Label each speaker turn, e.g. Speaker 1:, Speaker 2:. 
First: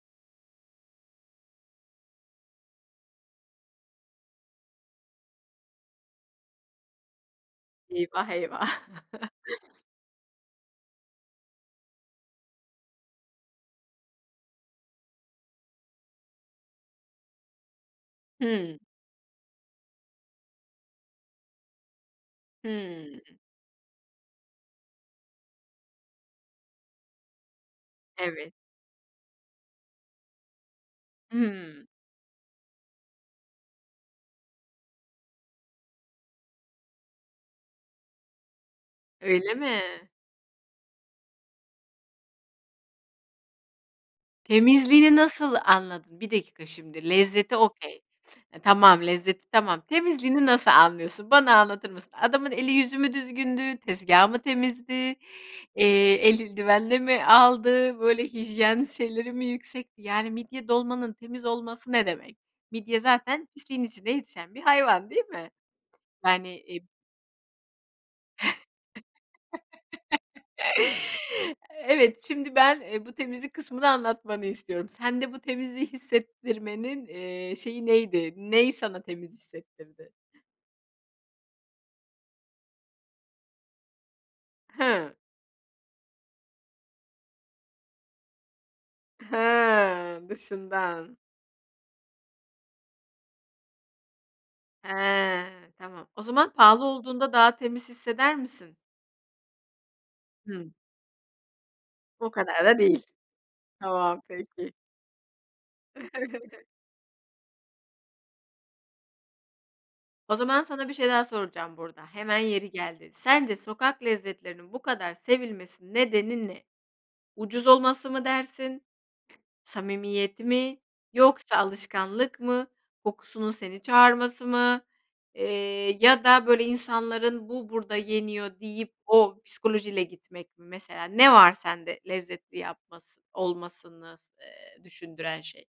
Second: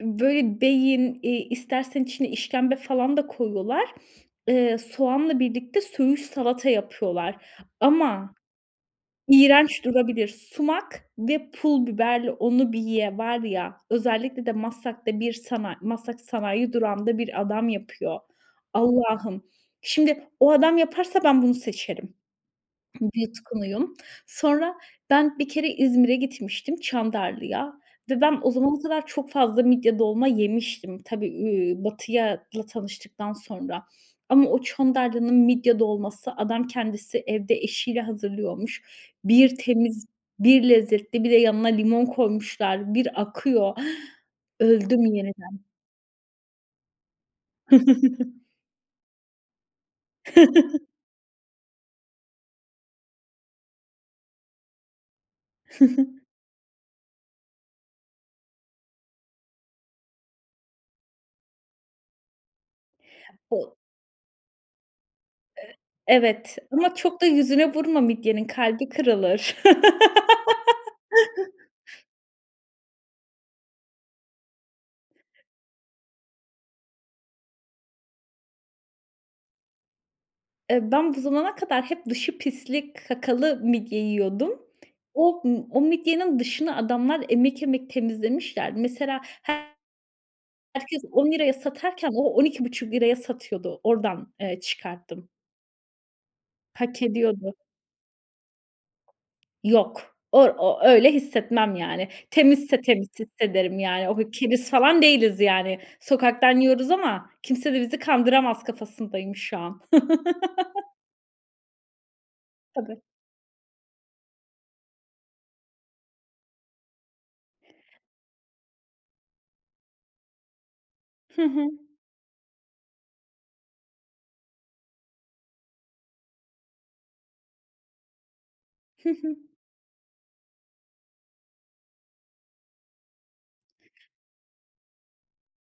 Speaker 1: Böyle, beyin, iii, istersen içine işkembe falan da koyuyorlar. Iıı, soğanla birlikte söğüş salata yapıyorlar
Speaker 2: Eyvah,
Speaker 1: ama
Speaker 2: eyvah!
Speaker 1: iğrenç durabilir. Sumak ve pul biberle onu bir ye! Var ya! Özellikle de Maslak'ta bir sana Maslak Sanayi Durağı'nda bir adam yapıyor.
Speaker 2: Hıı.
Speaker 1: Allah'ım, şimdi o adam yaparsa ben bunu seçerim.
Speaker 2: Hımm.
Speaker 1: Bir yutkunuyum. Sonra ben bir kere İzmir'e gitmiştim Çandarlı'ya ve ben o
Speaker 2: Evet.
Speaker 1: zamana kadar çok fazla midye dolma yemiştim. Tabii, iii,
Speaker 2: Hımm.
Speaker 1: Batı'yla tanıştıktan sonra ama o Çandarlı'nın midye dolması adam kendisi evde eşiyle hazırlıyormuş.
Speaker 2: Öyle
Speaker 1: Bir
Speaker 2: mi?
Speaker 1: temiz, bir lezzetli bir de yanına limon koymuşlar. Bir akıyor. Öldüm
Speaker 2: Temizliğini nasıl
Speaker 1: yeniden!
Speaker 2: anladın? 1 dakika şimdi, lezzeti okey, e, tamam, lezzeti, tamam. Temizliğini nasıl anlıyorsun bana anlatır mısın? Adamın eli yüzü mü düzgündü, tezgâhı mı temizdi, eee, eldivenle mi aldı, böyle hijyen şeyleri mi yüksekti, yani midye dolmanın temiz olması ne demek? Midye zaten
Speaker 1: O
Speaker 2: pisliğin içinde yetişen bir hayvan, değil mi?
Speaker 1: E evet,
Speaker 2: Yani iii
Speaker 1: ama çok da yüzüne vurma midyenin, kalbi kırılır.
Speaker 2: Evet şimdi ben, eee, bu temizlik kısmını anlatmanı istiyorum. Sende bu temizliği hissettirmenin, iii, şeyi neydi? Ney sana temiz hissettirdi?
Speaker 1: Eee, ben bu zamana kadar hep dışı pislik, kakalı midye yiyordum.
Speaker 2: Hıı.
Speaker 1: O m o midyenin dışını adamlar emek emek temizlemişler. Mesela her
Speaker 2: Hıı.
Speaker 1: herkes
Speaker 2: Dışından.
Speaker 1: 10 liraya satarken o 12,5 liraya satıyordu. Oradan, eee, çıkarttım.
Speaker 2: He. Tamam, o zaman pahalı
Speaker 1: Hak
Speaker 2: olduğunda
Speaker 1: ediyordu.
Speaker 2: daha temiz hisseder misin?
Speaker 1: Yok. Or
Speaker 2: Hımm.
Speaker 1: o öyle hissetmem, yani.
Speaker 2: O kadar da
Speaker 1: Temizse
Speaker 2: değil!
Speaker 1: temiz hissederim, yani. O
Speaker 2: Tamam,
Speaker 1: keriz
Speaker 2: peki.
Speaker 1: falan değiliz, yani. Sokaktan yiyoruz ama kimse de bizi kandıramaz kafasındayım şu an.
Speaker 2: O zaman sana bir şey daha soracağım burada, hemen yeri
Speaker 1: Tabii.
Speaker 2: geldi. Sence sokak lezzetlerinin bu kadar sevilmesi nedeni ne? Ucuz olması mı dersin, samimiyeti mi,
Speaker 1: Hı
Speaker 2: yoksa
Speaker 1: hı.
Speaker 2: alışkanlık mı, kokusunun seni çağırması mı, eee, ya da, böyle,, insanların bu burada yeniyor deyip
Speaker 1: Hı
Speaker 2: o
Speaker 1: hı.
Speaker 2: psikolojiyle gitmek mi mesela, ne var sende lezzetli yapmasını olmasını s eee, düşündüren şey?